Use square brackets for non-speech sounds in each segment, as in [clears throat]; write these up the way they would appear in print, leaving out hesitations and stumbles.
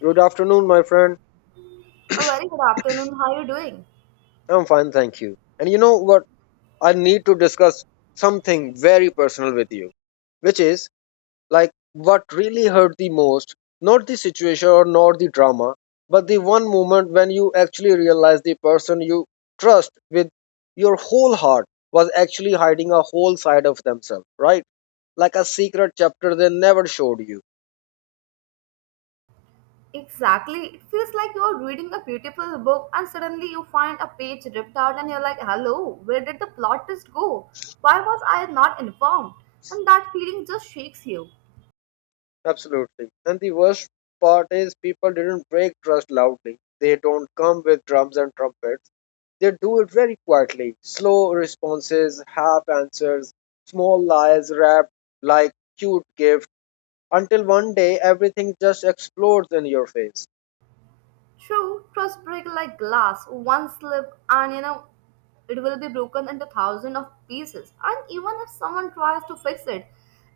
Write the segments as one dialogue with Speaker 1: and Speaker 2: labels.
Speaker 1: Good afternoon, my friend.
Speaker 2: A very good afternoon. How are you doing?
Speaker 1: I'm fine, thank you. And you know what? I need to discuss something very personal with you, which is like what really hurt the most, not the situation or not the drama, but the one moment when you actually realize the person you trust with your whole heart was actually hiding a whole side of themselves, right? Like a secret chapter they never showed you.
Speaker 2: Exactly. It feels like you're reading a beautiful book and suddenly you find a page ripped out and you're like, hello, where did the plot twist go? Why was I not informed? And that feeling just shakes you.
Speaker 1: Absolutely. And the worst part is people didn't break trust loudly. They don't come with drums and trumpets. They do it very quietly. Slow responses, half answers, small lies wrapped like cute gift until one day everything just explodes in your face.
Speaker 2: True, trust break like glass. One slip and it will be broken into thousands of pieces. And even if someone tries to fix it,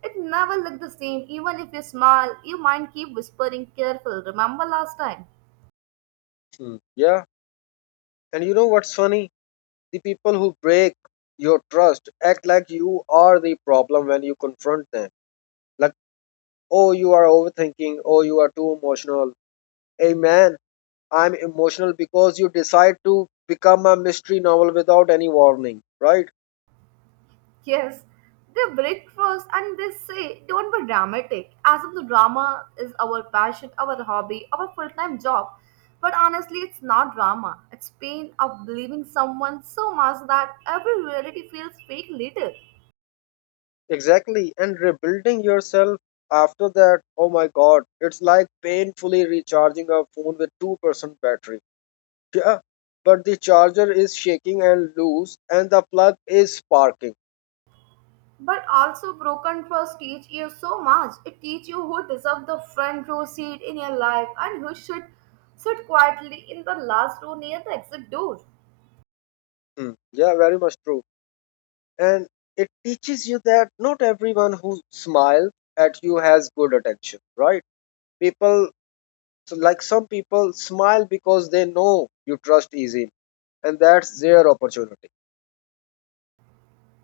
Speaker 2: it never look the same. Even if you smile, your mind keep whispering careful. Remember last time?
Speaker 1: Hmm. Yeah. And you know what's funny? The people who break your trust act like you are the problem when you confront them. Like, oh, you are overthinking. Oh, you are too emotional. Hey, man, I'm emotional because you decide to become a mystery novel without any warning, right?
Speaker 2: Yes, they break first and they say, don't be dramatic, as if the drama is our passion, our hobby, our full time job. But honestly, it's not drama. It's pain of believing someone so much that every reality feels fake later.
Speaker 1: Exactly. And rebuilding yourself after that, oh my god, it's like painfully recharging a phone with 2% battery. Yeah, but the charger is shaking and loose, and the plug is sparking.
Speaker 2: But also, broken trust teach you so much. It teach you who deserve the front row seat in your life and who should sit quietly in the last row near the exit door.
Speaker 1: Hmm. Yeah, very much true. And it teaches you that not everyone who smiles at you has good attention, right? People So like some people smile because they know you trust easily, and that's their opportunity.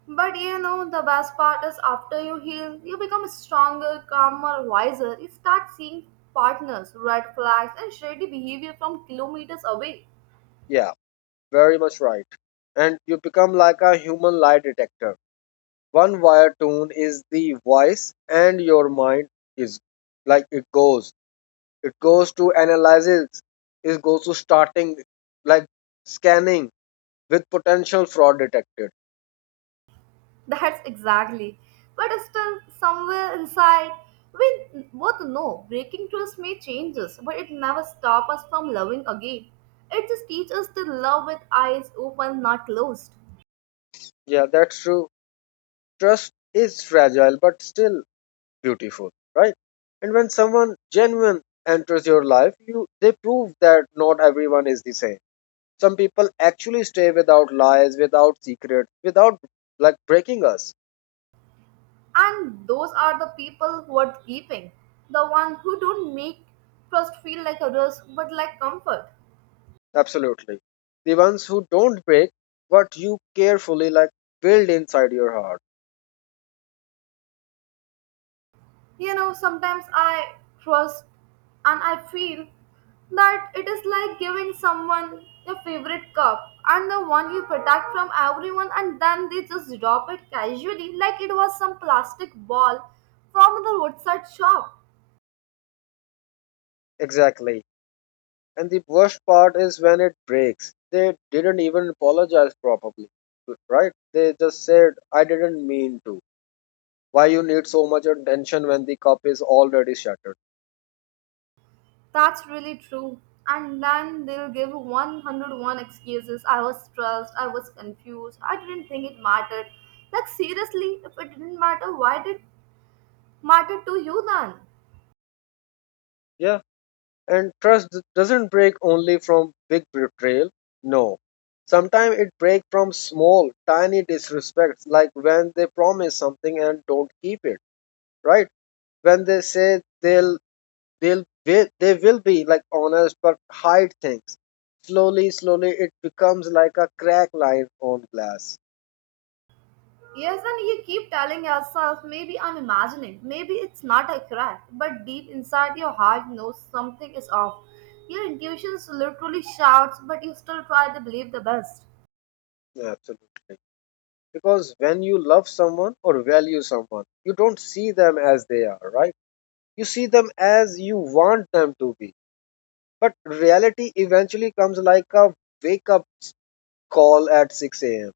Speaker 2: But the best part is after you heal, you become stronger, calmer, wiser. You start seeing partners, red flags, and shady behavior from kilometers away.
Speaker 1: Yeah, very much right. And you become like a human lie detector. One wire tune is the voice, and your mind is like it goes. It goes to analysis. It goes to starting like scanning with potential fraud detected.
Speaker 2: [laughs] That's exactly. But still, somewhere inside, we both know breaking trust may change us, but it never stops us from loving again. It just teaches us to love with eyes open, not closed.
Speaker 1: Yeah, that's true. Trust is fragile, but still beautiful, right? And when someone genuine enters your life, you they prove that not everyone is the same. Some people actually stay without lies, without secrets, without like breaking us.
Speaker 2: And those are the people worth keeping. The one who don't make trust feel like a risk but like comfort.
Speaker 1: Absolutely. The ones who don't break what you carefully like build inside your heart.
Speaker 2: Sometimes I trust and I feel that it is like giving someone your favorite cup and the one you protect from everyone and then they just drop it casually like it was some plastic ball from the roadside shop.
Speaker 1: Exactly. And the worst part is when it breaks. They didn't even apologize properly, right? They just said, I didn't mean to. Why you need so much attention when the cup is already shattered.
Speaker 2: That's really true. And then they'll give 101 excuses. I was stressed, I was confused, I didn't think it mattered. Like, seriously, if it didn't matter, why did it matter to you then?
Speaker 1: Yeah, and trust doesn't break only from big betrayal. No, sometimes it breaks from small tiny disrespects, like when they promise something and don't keep it, right? When they say they will be like honest but hide things. Slowly slowly it becomes like a crack line on glass.
Speaker 2: Yes, and you keep telling yourself, maybe I'm imagining, maybe it's not accurate, but deep inside your heart knows something is off. Your intuition literally shouts, but you still try to believe the best.
Speaker 1: Absolutely. Because when you love someone or value someone, you don't see them as they are, right? You see them as you want them to be. But reality eventually comes like a wake up call at 6 a.m.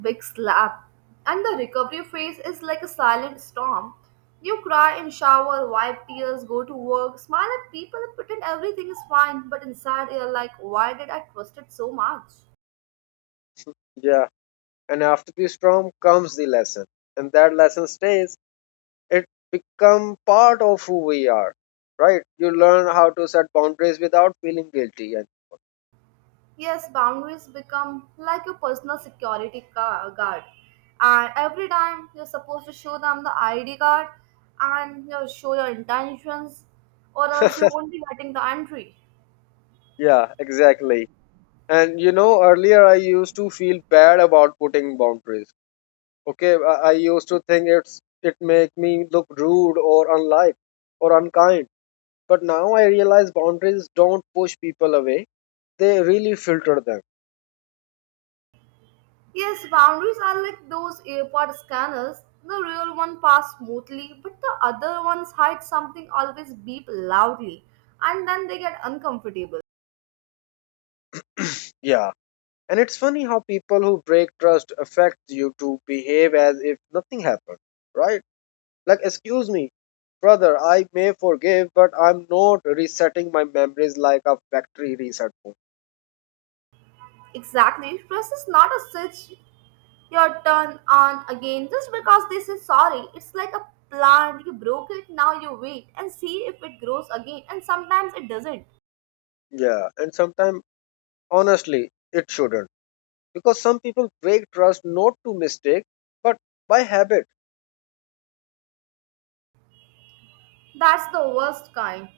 Speaker 2: Big slap. And the recovery phase is like a silent storm. You cry and shower, wipe tears, go to work, smile at people, and pretend everything is fine, but inside you're like, why did I trust it so much?
Speaker 1: Yeah. And after the storm comes the lesson. And that lesson stays. It become part of who we are, right? You learn how to set boundaries without feeling guilty. And
Speaker 2: Yes, boundaries become like your personal guard. And every time you're supposed to show them the ID card and you show your intentions, or else you won't be getting the entry.
Speaker 1: yeah, exactly. And you know, earlier I used to feel bad about putting boundaries. Okay, I used to think it make me look rude or unlike or unkind, but now I realize boundaries don't push people away; they really filter them.
Speaker 2: Yes, boundaries are like those earpod scanners. The real one pass smoothly, but the other ones hide something always beep loudly, and then they get uncomfortable.
Speaker 1: Yeah, and it's funny how people who break trust affect you to behave as if nothing happened, right? Like, excuse me, brother, I may forgive, but I'm not resetting my memories like a factory reset phone.
Speaker 2: Exactly, stress is not a switch your turn on again just because they say sorry. It's like a plant, you broke it, now you wait and see if it grows again, and sometimes it doesn't.
Speaker 1: Yeah, and sometimes honestly, it shouldn't. Because some people break trust not to mistake but by habit.
Speaker 2: That's the worst kind.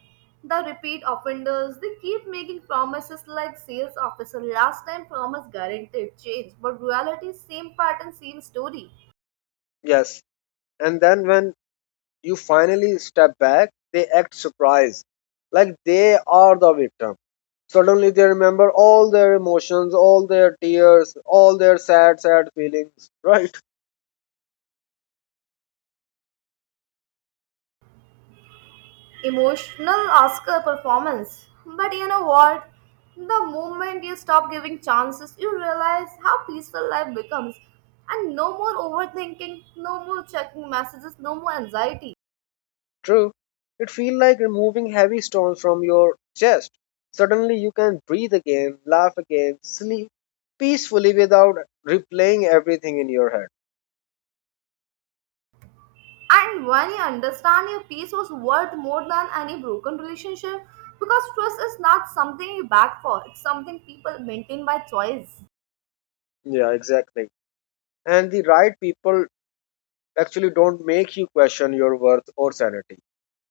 Speaker 2: The repeat offenders, they keep making promises like sales officer last time promise guaranteed change, but reality same pattern, same story.
Speaker 1: Yes, and then when you finally step back they act surprised, like they are the victim. Suddenly they remember all their emotions, all their tears, all their sad sad feelings [laughs] right?
Speaker 2: Emotional Oscar performance. But you know what? The moment you stop giving chances, you realize how peaceful life becomes. And no more overthinking, no more checking messages, no more anxiety.
Speaker 1: True, it feels like removing heavy stones from your chest. Suddenly you can breathe again, laugh again, sleep peacefully without replaying everything in your
Speaker 2: And when you understand your peace was worth more than any broken relationship, because trust is not something you beg for, it's something people maintain by choice.
Speaker 1: head. Yeah, exactly. And the right people actually don't make you question your worth or sanity.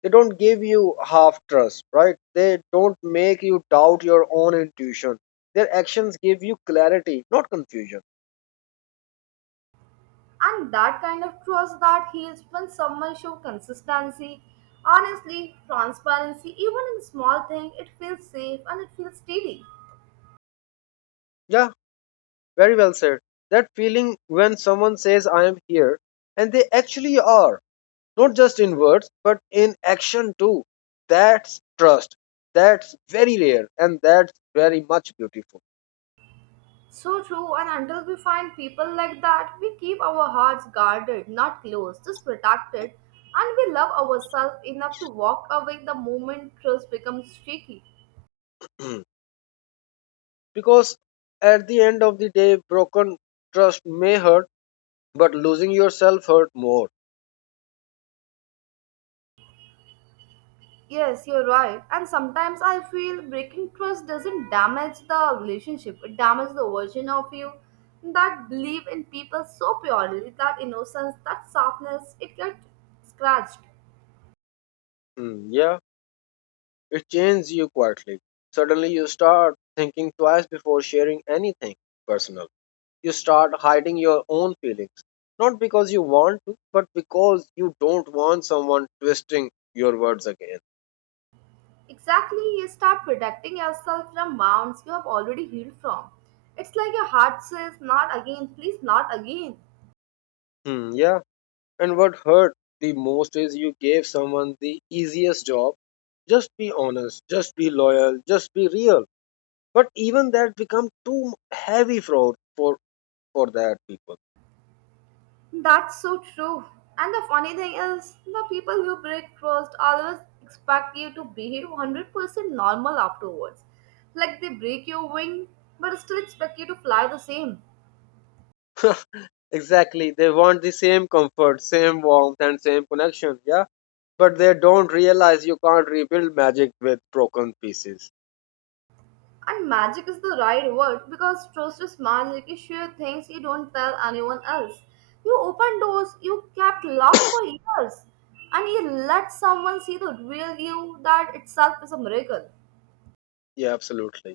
Speaker 1: They don't give you half trust, right? They don't make you doubt your own intuition. Their actions give you clarity, not confusion.
Speaker 2: And that kind of trust that heals when someone shows consistency, honestly, transparency, even in small thing, it feels safe and it feels steady.
Speaker 1: Yeah, very well said. That feeling when someone says I am here, and they actually are, not just in words but in action too. That's trust. That's very rare, and that's very much beautiful.
Speaker 2: So true, and until we find people like that, we keep our hearts guarded, not closed, just protected, and we love ourselves enough to walk away the moment trust becomes shaky.
Speaker 1: [clears throat] Because at the end of the day, broken trust may hurt, but losing yourself hurt more.
Speaker 2: Yes, you're right. And sometimes I feel breaking trust doesn't damage the relationship, it damages the version of you that believe in people so purely, that innocence, that softness, it gets scratched.
Speaker 1: Hmm, yeah, it changes you quietly. Suddenly you start thinking twice before sharing anything personal. You start hiding your own feelings, not because you want to, but because you don't want someone twisting your words again.
Speaker 2: Exactly, you start protecting yourself from wounds you have already healed from. It's like your heart says, not again, please, not again.
Speaker 1: Hmm, yeah, and what hurt the most is you gave someone the easiest job, just be honest, just be loyal, just be real. But even that become too heavy for that people.
Speaker 2: That's so true. And the funny thing is, the people who break trust always expect you to behave 100% normal afterwards. Like they break your wing, but still expect you to fly the same.
Speaker 1: Exactly, they want the same comfort, same warmth, and same connection. Yeah, but they don't realize you can't rebuild magic with broken pieces.
Speaker 2: And magic is the right word because trust is magic. You share things you don't tell anyone else. You open doors you kept locked for years. And you let someone see the real you. That itself is a miracle.
Speaker 1: Yeah, absolutely.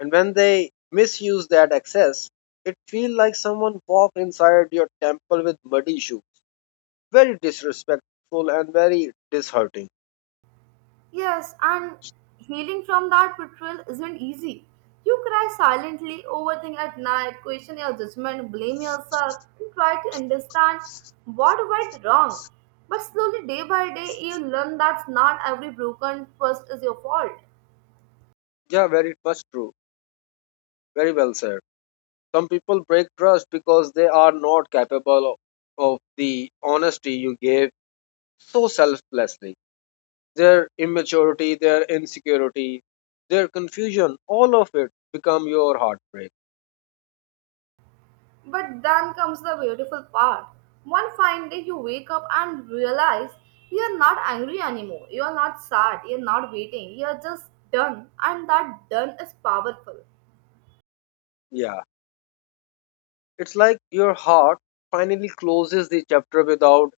Speaker 1: And when they misuse that access, it feels like someone walked inside your temple with muddy shoes. Very disrespectful and very disheartening.
Speaker 2: Yes, and healing from that betrayal isn't easy. You cry silently, overthink at night, question your judgment, blame yourself, and try to understand what went wrong. But slowly, day by day, you learn that not every broken trust is your fault.
Speaker 1: Yeah, very much true. Very well said. Some people break trust because they are not capable of the honesty you gave so selflessly. Their immaturity, their insecurity, their confusion, all of it become your heartbreak.
Speaker 2: But then comes the beautiful part. One fine day you wake up and realize you are not angry anymore. You are not sad. You are not waiting. You are just done. And that done is powerful.
Speaker 1: Yeah, it's like your heart finally closes the chapter without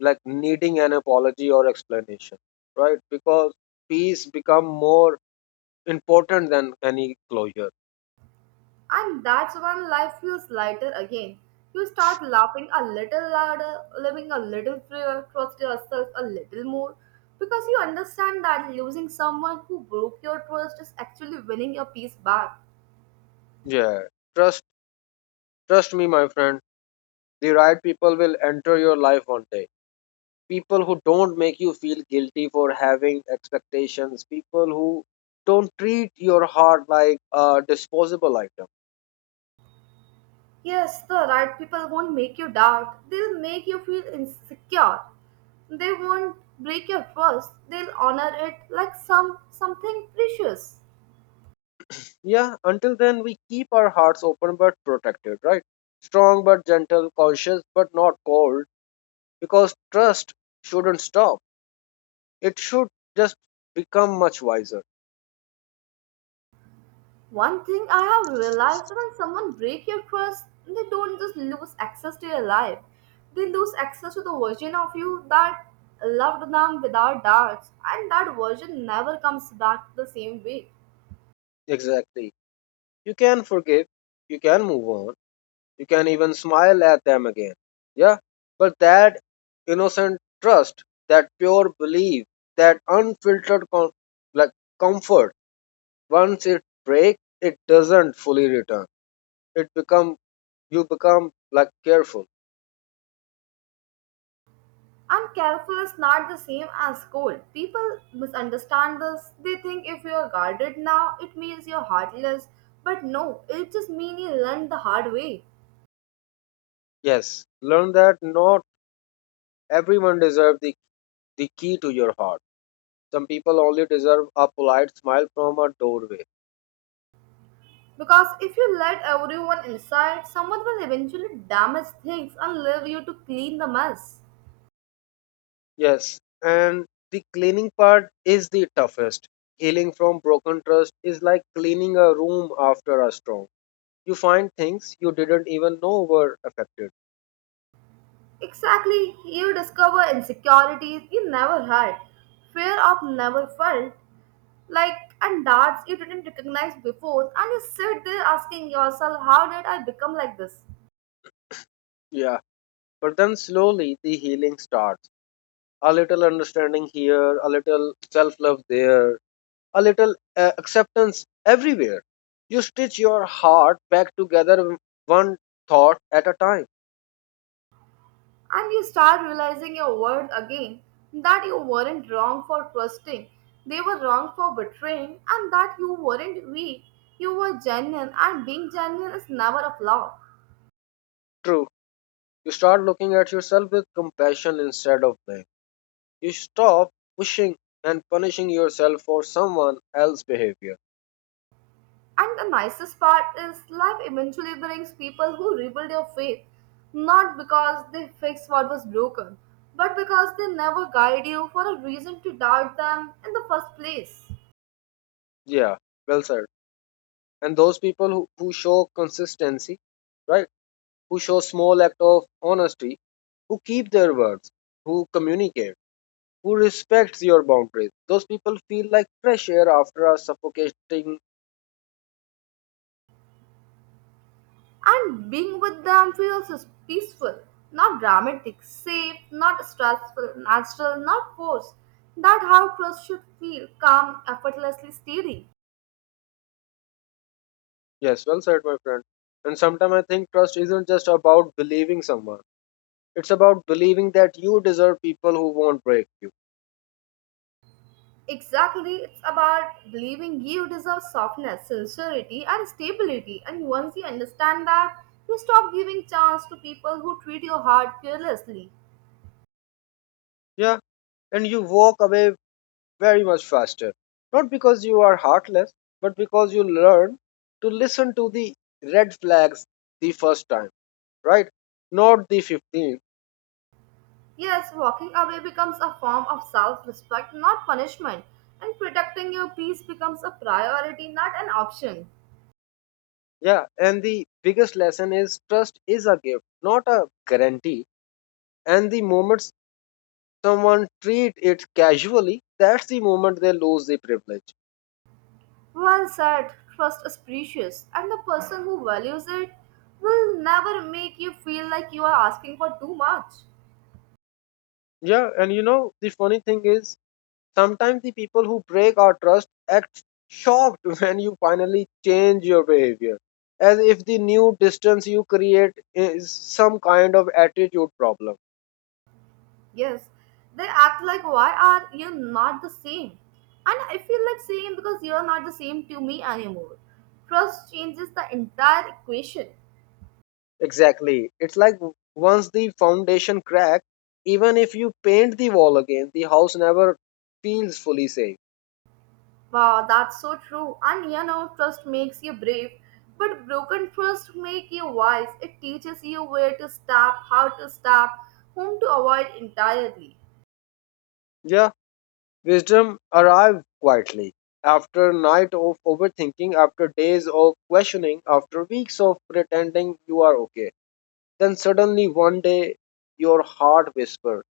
Speaker 1: like needing an apology or explanation, right? Because peace become more important than any closure.
Speaker 2: And that's when life feels lighter again. You start laughing a little louder, living a little freer, trust yourself a little more. Because you understand that losing someone who broke your trust is actually winning your peace back.
Speaker 1: Yeah, trust trust me my friend, the right people will enter your life one day. People who don't make you feel guilty for having expectations, people who don't treat your heart like a disposable item.
Speaker 2: Yes, the right people won't make you doubt. They'll make you feel insecure. They won't break your trust. They'll honor it like something precious.
Speaker 1: Yeah, until then we keep our hearts open but protected, right? Strong but gentle, conscious but not cold. Because trust shouldn't stop, it should just become much wiser.
Speaker 2: One thing I have realized when someone break your trust, they don't just lose access to your life. They lose access to the version of you that loved them without doubts, and that version never comes back the same way.
Speaker 1: Exactly, you can forgive, you can move on, you can even smile at them again. Yeah, but that innocent trust, that pure belief, that unfiltered like comfort, once it breaks it doesn't fully return. It become You become like careful.
Speaker 2: And careful is not the same as cold. People misunderstand this. They think if you are guarded now, it means you're heartless. But no, it just means you learned the hard way.
Speaker 1: Yes, learn that not everyone deserves the key to your heart. Some people only deserve a polite smile from a doorway.
Speaker 2: Because if you let everyone inside, someone will eventually damage things and leave you to clean the mess.
Speaker 1: Yes, and the cleaning part is the toughest. Healing from broken trust is like cleaning a room after a storm. You find things you didn't even know were affected.
Speaker 2: Exactly, you discover insecurities you never had, fear of never felt, like and doubts you didn't recognize before, and you sit there asking yourself, how did I become like this?
Speaker 1: Yeah, but then slowly the healing starts. A little understanding here, a little self love there, a little acceptance everywhere. You stitch your heart back together one thought at a time.
Speaker 2: And you start realizing your worth again that you weren't wrong for trusting, they were wrong for betraying, and that you weren't weak. You were genuine, and being genuine is never a flaw.
Speaker 1: True, you start looking at yourself with compassion instead of blame. You stop pushing and punishing yourself for someone else's behavior.
Speaker 2: And the nicest part is life eventually brings people who rebuild your faith, not because they fix what was broken, but because they never guide you for a reason to doubt them in the first place.
Speaker 1: Yeah, well said. And those people who show consistency, right? Who show small act of honesty, who keep their words, who communicate, who respects your boundaries. Those people feel like fresh air after a suffocating.
Speaker 2: And being with them feels as peaceful, not dramatic, safe, not stressful, natural, not forced. That how trust should feel calm, effortlessly steady.
Speaker 1: Yes, well said, my friend. And sometimes I think trust isn't just about believing someone. It's about believing that you deserve people who won't break you.
Speaker 2: Exactly, it's about believing you deserve softness, sincerity, and stability. And once you understand that, you stop giving chance to people who treat your heart carelessly.
Speaker 1: Yeah, and you walk away very much faster. Not because you are heartless, but because you learn to listen to the red flags the first time, right? Not the 15th.
Speaker 2: Yes, walking away becomes a form of self respect, not punishment, and protecting your peace becomes a priority, not an option.
Speaker 1: Yeah, and the biggest lesson is trust is a gift, not a guarantee. And the moment someone treat it casually, that's the moment they lose the privilege.
Speaker 2: Well said, trust is precious, and the person who values it will never make you feel like you are asking for too much.
Speaker 1: Yeah, and you know, the funny thing is, sometimes the people who break our trust act shocked [laughs] when you finally change your behavior, as if the new distance you create is some kind of attitude problem.
Speaker 2: Yes, they act like, why are you not the same? And I feel like saying, because you are not the same to me anymore. Trust changes the entire equation.
Speaker 1: Exactly. It's like once the foundation cracks, even if you paint the wall again, the house never feels fully safe.
Speaker 2: Wow, that's so true. And trust makes you brave, but broken trust makes you wise. It teaches you where to stop, how to stop, whom to avoid entirely.
Speaker 1: Yeah, wisdom arrived quietly. After night of overthinking, after days of questioning, after weeks of pretending you are okay. Then suddenly one day your heart whispered,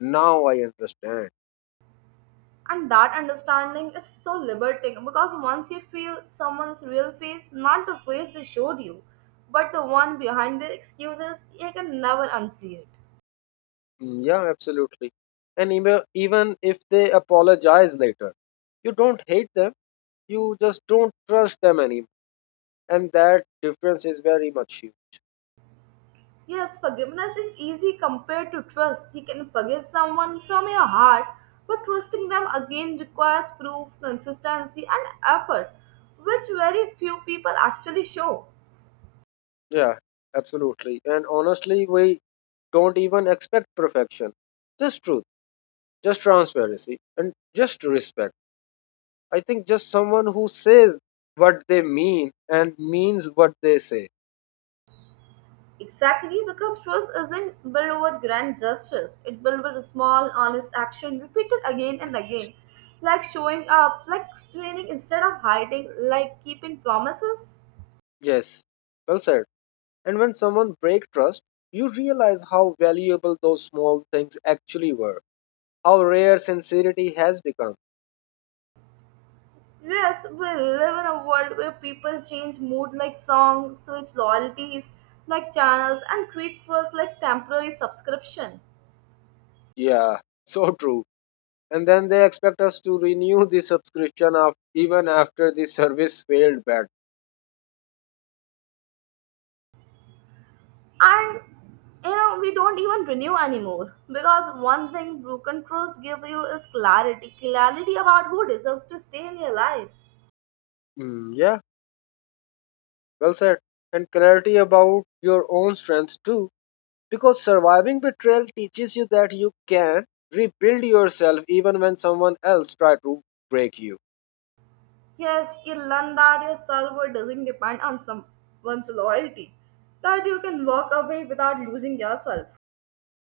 Speaker 1: now I understand.
Speaker 2: And that understanding is so liberating because once you feel someone's real face, not the face they showed you, but the one behind their excuses, you can never unsee it.
Speaker 1: Mm, yeah, absolutely. And even if they apologize later, you don't hate them, you just don't trust them anymore. And that difference is very much huge.
Speaker 2: Yes, forgiveness is easy compared to trust. You can forgive someone from your heart, but trusting them again requires proof, consistency, and effort, which very few people actually show.
Speaker 1: Yeah, absolutely. And honestly, we don't even expect perfection. Just truth, just transparency, and just respect. I think just someone who says what they mean and means what they say.
Speaker 2: Exactly, because trust isn't built with grand gestures. It built with small, honest action repeated again and again, like showing up, like explaining instead of hiding, like keeping promises.
Speaker 1: Yes, well said. And when someone breaks trust, you realize how valuable those small things actually were, how rare sincerity has become.
Speaker 2: Yes, we live in a world where people change mood like songs, switch loyalties like channels, and treat trust like temporary subscription.
Speaker 1: Yeah, [laughs] so true. And then they expect us to renew the subscription of even after the service failed bad.
Speaker 2: And we don't even renew anymore because one thing broken trust give you is clarity, clarity about who deserves to stay in your life.
Speaker 1: Mm, yeah, well said. And clarity about your own strengths too, because surviving betrayal teaches you that you can rebuild yourself even when someone else tries to break you.
Speaker 2: Yes, you learn that your self-worth doesn't depend on someone's loyalty, that you can walk away without losing yourself.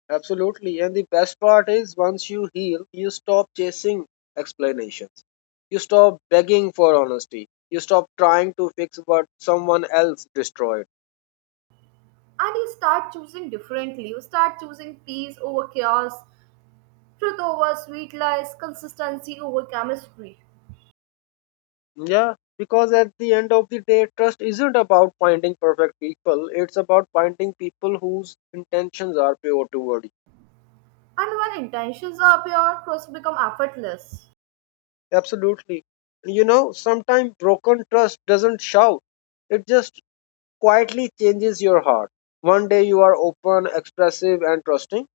Speaker 1: Absolutely. And the best part is once you heal, you stop chasing explanations. You stop begging for honesty. You stop trying to fix what someone else destroyed.
Speaker 2: And you start choosing differently, you start choosing peace over chaos, truth over sweet lies, consistency over chemistry.
Speaker 1: Yeah, because at the end of the day, trust isn't about finding perfect people, it's about finding people whose intentions are pure toward you.
Speaker 2: And when intentions are pure, trust become effortless.
Speaker 1: Absolutely. You know, sometimes broken trust doesn't shout, it just quietly changes your heart. One day you are open, expressive, and trusting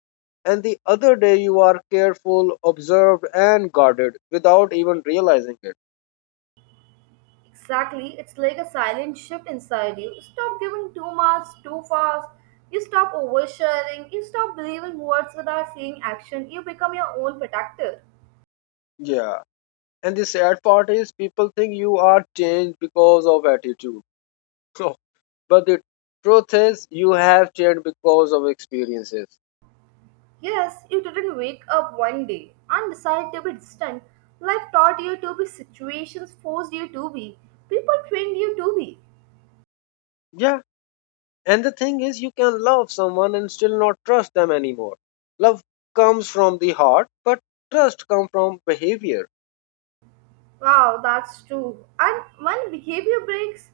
Speaker 1: and the other day you are careful, observed, and guarded without even realizing it.
Speaker 2: Exactly, it's like a silent shift inside you. Stop giving too much, too fast. You stop oversharing. You stop believing words without seeing action. You become your own protector.
Speaker 1: Yeah. And the sad part is people think you are changed because of attitude. [laughs] So, but the truth is you have changed because of experiences.
Speaker 2: Yes, you didn't wake up one day and decide to be distant. Life taught you to be, situations forced you to be, people trained you to be.
Speaker 1: Yeah. And the thing is you can love someone and still not trust them anymore. Love comes from the heart, but trust comes from behavior.
Speaker 2: Wow, that's true. And when behavior breaks,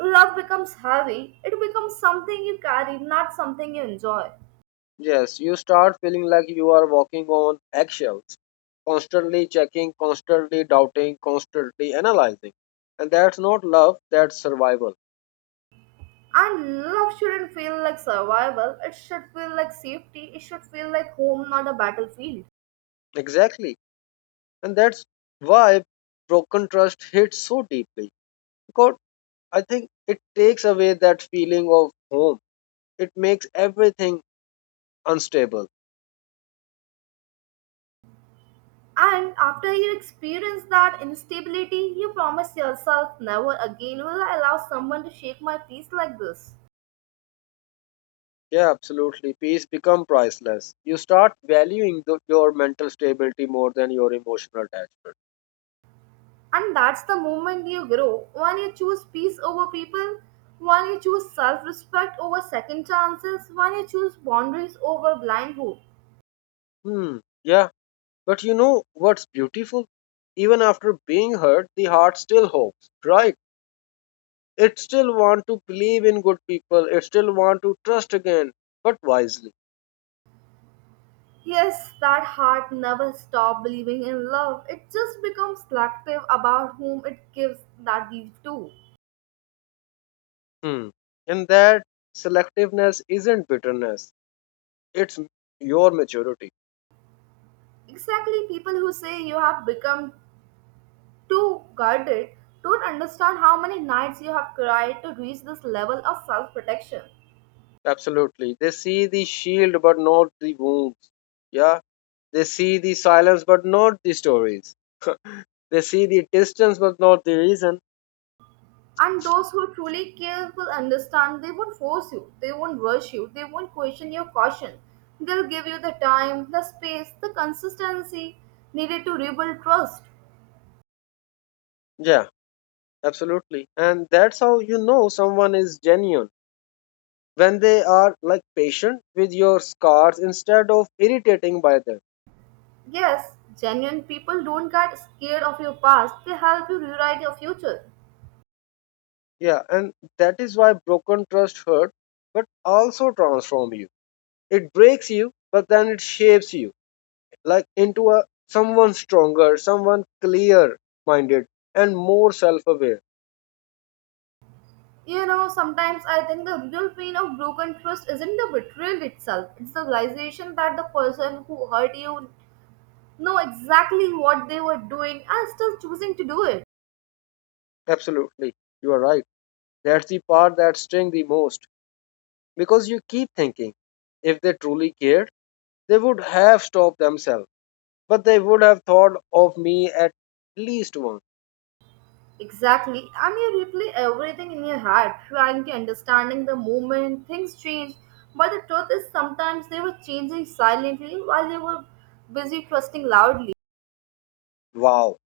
Speaker 2: love becomes heavy. It becomes something you carry, not something you enjoy.
Speaker 1: Yes, you start feeling like you are walking on eggshells, constantly checking, constantly doubting, constantly analyzing. And that's not love, that's survival.
Speaker 2: And love shouldn't feel like survival, it should feel like safety, it should feel like home, not a battlefield.
Speaker 1: Exactly. And that's why broken trust hits so deeply. Because I think it takes away that feeling of home. It makes everything unstable.
Speaker 2: And after you experience that instability, you promise yourself never again will I allow someone to shake my peace like this.
Speaker 1: Yeah, absolutely. Peace become priceless. You start valuing your mental stability more than your emotional attachment.
Speaker 2: And that's the moment you grow. When you choose peace over people, when you choose self respect over second chances, when you choose boundaries over blind hope.
Speaker 1: Hmm. Yeah, but you know what's beautiful? Even after being hurt, the heart still hopes, right? It still want to believe in good people. It still want to trust again, but wisely.
Speaker 2: Yes, that heart never stopped believing in love. It just becomes selective about whom it gives that belief to.
Speaker 1: Hmm. And that selectiveness isn't bitterness. It's m- your maturity.
Speaker 2: Exactly, people who say you have become too guarded don't understand how many nights you have cried to reach this level of self protection.
Speaker 1: Absolutely. They see the shield but not the wounds. Yeah. They see the silence but not the stories. They see the distance but not the reason.
Speaker 2: And those who truly care will understand they won't force you, they won't rush you, they won't question your caution. They'll give you the time, the space, the consistency needed to rebuild trust.
Speaker 1: Yeah. Absolutely. And that's how you know someone is genuine when they are like patient with your scars instead of irritating by them.
Speaker 2: Yes, genuine people don't get scared of your past, they help you rewrite your future.
Speaker 1: Yeah, and that is why broken trust hurt but also transform you. It breaks you but then it shapes you, like into a someone stronger, someone clear minded and more self aware.
Speaker 2: You know, sometimes I think the real pain of broken trust isn't the betrayal itself, it's the realization that the person who hurt you know exactly what they were doing and still choosing to do it.
Speaker 1: Absolutely, you are right. That's the part that stings the most because you keep thinking if they truly cared, they would have stopped themselves, but they would have thought of me at least once.
Speaker 2: Exactly, and you replay everything in your head, trying to understanding the moment things change. But the truth is, sometimes they were changing silently while you were busy trusting loudly.
Speaker 1: Wow,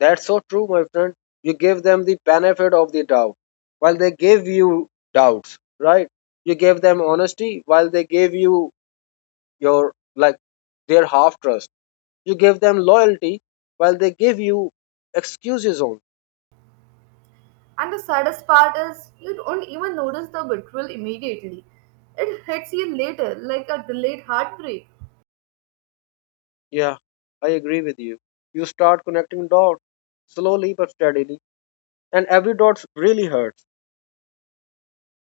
Speaker 1: that's so true, my friend. You give them the benefit of the doubt while they gave you doubts, right? You gave them honesty while they gave you your, like, their half trust. You give them loyalty while they give you excuses on.
Speaker 2: And the saddest part is, you don't even notice the betrayal immediately. It hits you later, like a delayed heartbreak.
Speaker 1: Yeah, I agree with you. You start connecting dots slowly but steadily, and every dot really hurts.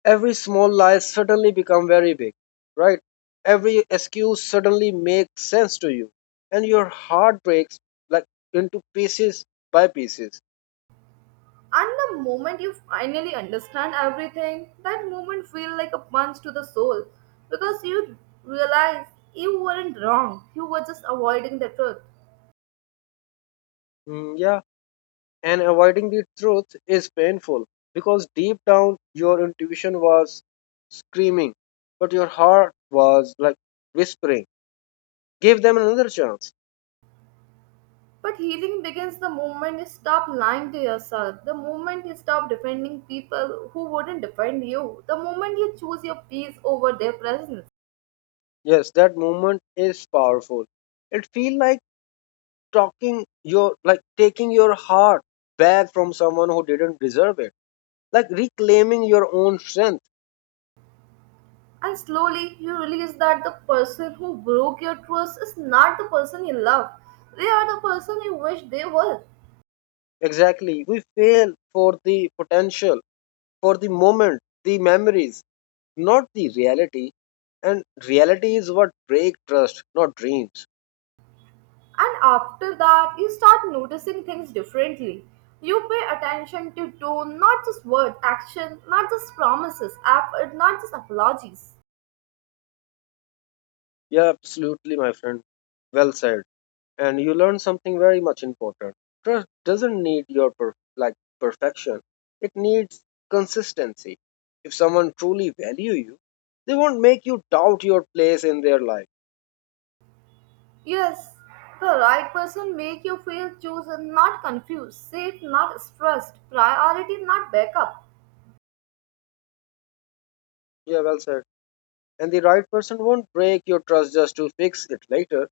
Speaker 1: Every small lie suddenly become very big, right? Every excuse suddenly makes sense to you and your heart breaks, like into pieces by pieces.
Speaker 2: And the moment you finally understand everything, that moment feels like a punch to the soul because you realize you weren't wrong, you were just avoiding the truth.
Speaker 1: Mm, yeah, and avoiding the truth is painful because deep down your intuition was screaming but your heart was like whispering, give them another chance.
Speaker 2: But healing begins the moment you stop lying to yourself, the moment you stop defending people who wouldn't defend you, the moment you choose your peace over their presence.
Speaker 1: Yes, that moment is powerful. It feels like talking your, like taking your heart back from someone who didn't deserve it, like reclaiming your own strength.
Speaker 2: And slowly you realize that the person who broke your trust is not the person you love. They are the person you wish they were.
Speaker 1: Exactly, we fail for the potential, for the moment, the memories, not the reality. And reality is what break trust, not dreams.
Speaker 2: And after that, you start noticing things differently. You pay attention to tone, not just word, action, not just promises, effort, not just apologies.
Speaker 1: Yeah, absolutely, my friend, well said. And you learn something very much important. Trust doesn't need your perfection. It needs consistency. If someone truly value you, they won't make you doubt your place in their life.
Speaker 2: Yes, the right person make you feel chosen, not confused, safe, not stressed, priority, not backup.
Speaker 1: Yeah, well said. And the right person won't break your trust just to fix it later.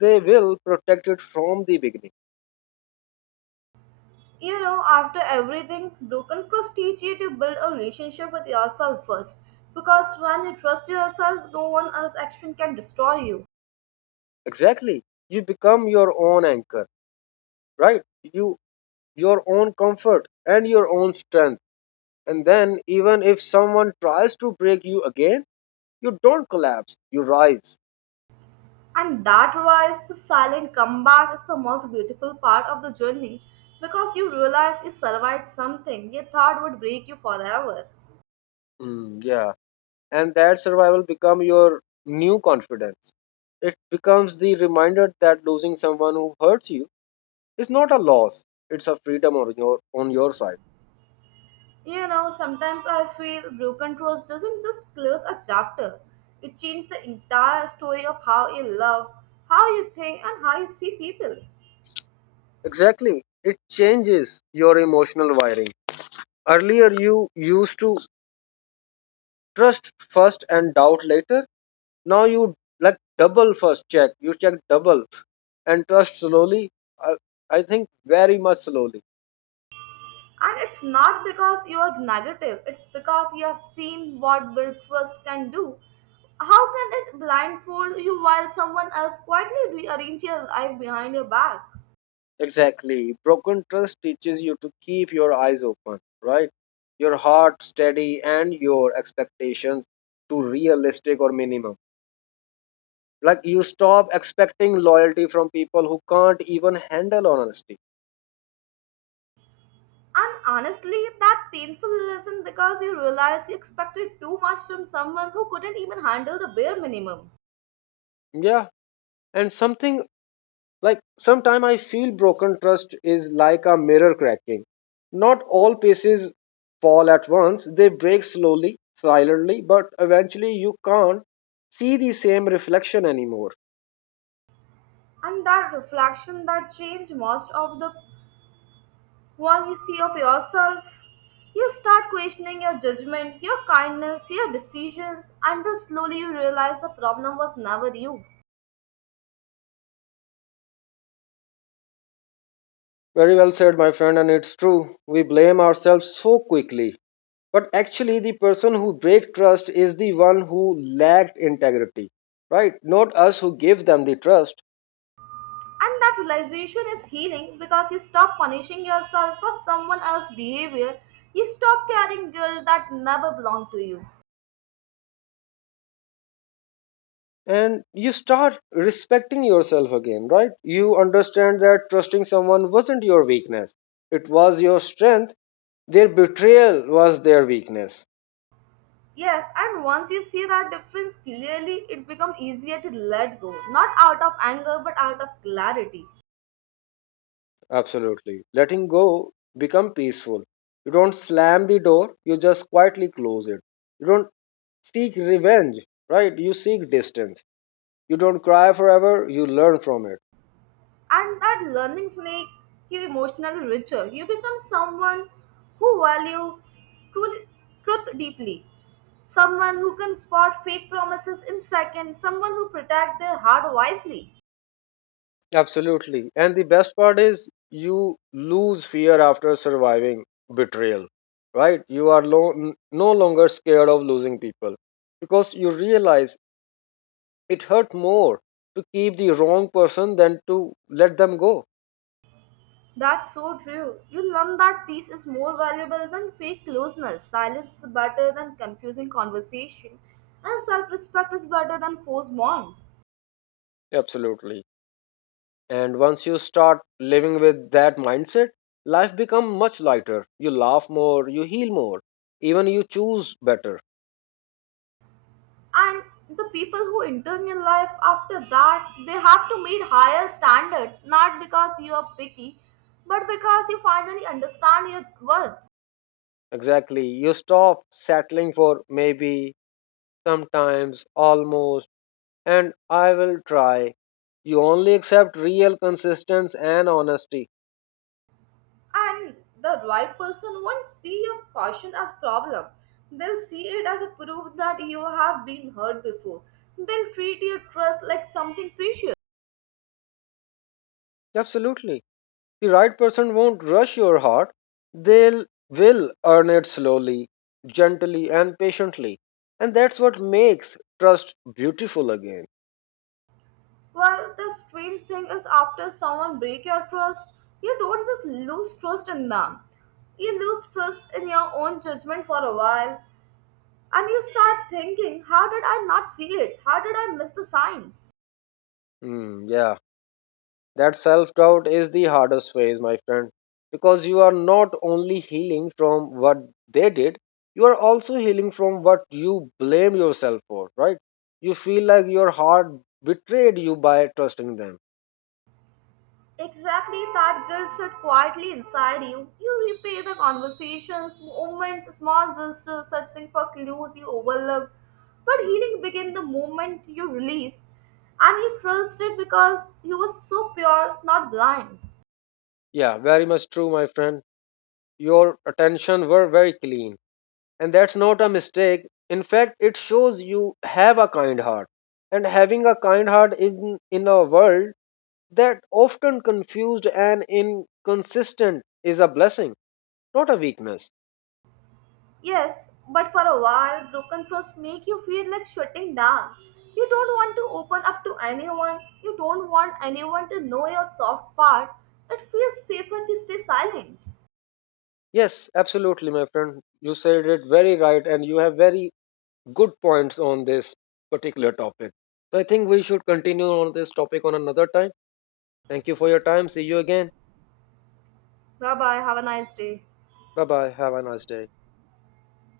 Speaker 1: They will protect it from the beginning.
Speaker 2: You know, after everything, broken trust teach you to build a relationship with yourself first. Because when you trust yourself, no one else's action can destroy you.
Speaker 1: Exactly. You become your own anchor, right? Your own comfort and your own strength. And then even if someone tries to break you again, you don't collapse, you rise.
Speaker 2: And that wise, the silent comeback is the most beautiful part of the journey because you realize you survived something you thought would break you forever.
Speaker 1: Mm, yeah. And that survival become your new confidence. It becomes the reminder that losing someone who hurts you is not a loss, it's a freedom on your side.
Speaker 2: You know, sometimes I feel broken trust doesn't just close a chapter. It changes the entire story of how you love, how you think, and how you see people.
Speaker 1: Exactly, it changes your emotional wiring. Earlier you used to trust first and doubt later. Now you, like double first check, you check double and trust slowly. i, I think very much slowly.
Speaker 2: And it's not because you are negative, it's because you have seen what build trust can do. How can it blindfold you while someone else quietly rearrange your life behind your back?
Speaker 1: Exactly. Broken trust teaches you to keep your eyes open, right? Your heart steady and your expectations to realistic or minimum. Like you stop expecting loyalty from people who can't even handle honesty.
Speaker 2: And honestly, that painful lesson because you realize you expected too much from someone who couldn't even handle the bare minimum.
Speaker 1: Yeah. And something, like sometime I feel broken trust is like a mirror cracking. Not all pieces fall at once. They break slowly, silently, but eventually you can't see the same reflection anymore.
Speaker 2: And that reflection that changed most of the— what you see of yourself, you start questioning your judgment, your kindness, your decisions, until slowly you realize the problem was never you.
Speaker 1: Very well said, my friend, and it's true. We blame ourselves so quickly. But actually, the person who breaks trust is the one who lacked integrity, right? Not us who give them the trust.
Speaker 2: And that realization is healing because you stop punishing yourself for someone else's behavior. You stop carrying guilt that never belonged to you.
Speaker 1: And you start respecting yourself again, right? You understand that trusting someone wasn't your weakness, it was your strength. Their betrayal was their weakness.
Speaker 2: Yes, and once you see that difference clearly, it becomes easier to let go, not out of anger but out of clarity.
Speaker 1: Absolutely. Letting go, become peaceful. You don't slam the door, you just quietly close it. You don't seek revenge, right? You seek distance. You don't cry forever, you learn from it.
Speaker 2: And that learnings make you emotionally richer. You become someone who value truly- truth deeply. Someone who can spot fake promises in seconds, someone who protect their heart wisely.
Speaker 1: Absolutely. And the best part is you lose fear after surviving betrayal, right? You are lo- n- no longer scared of losing people because you realize it hurt more to keep the wrong person than to let them go.
Speaker 2: That's so true. You learn that peace is more valuable than fake closeness. Silence is better than confusing conversation. And self respect is better than forced bond.
Speaker 1: Absolutely. And once you start living with that mindset, life becomes much lighter. You laugh more, you heal more, even you choose better.
Speaker 2: And the people who enter your life after that, they have to meet higher standards, not because you are picky but because you finally understand your worth.
Speaker 1: Exactly. You stop settling for maybe, sometimes, almost, and I will try. You only accept real consistency and honesty.
Speaker 2: And the right person won't see your caution as problem, they'll see it as a proof that you have been hurt before. They'll treat your trust like something precious.
Speaker 1: Absolutely. The right person won't rush your heart. They'll will earn it slowly, gently and patiently. And that's what makes trust beautiful again.
Speaker 2: Well, the strange thing is, after someone break your trust, you don't just lose trust in them, you lose trust in your own judgment for a while. And you start thinking, how did I not see it? How did I miss the signs?
Speaker 1: Hmm, yeah. That self doubt is the hardest phase, my friend, because you are not only healing from what they did, you are also healing from what you blame yourself for, right? You feel like your heart betrayed you by trusting them.
Speaker 2: Exactly, that guilt sits quietly inside you. You replay the conversations, moments, small gestures, searching for clues you overlooked. But healing begins the moment you release, and you trust it because you were so pure, not blind.
Speaker 1: Yeah, very much true, my friend. Your attention were very clean, and that's not a mistake. In fact, it shows you have a kind heart. And having a kind heart in a world that often confused and inconsistent is a blessing, not a weakness.
Speaker 2: Yes, but for a while, broken trust make you feel like shutting down. You don't want to open up to anyone. You don't want anyone to know your soft part. It feels safer to stay silent.
Speaker 1: Yes, absolutely, my friend. You said it very right, and you have very good points on this particular topic. So I think we should continue on this topic on another time. Thank you for your time. See you again.
Speaker 2: Bye bye. Have a nice day.
Speaker 1: Bye bye. Have a nice day.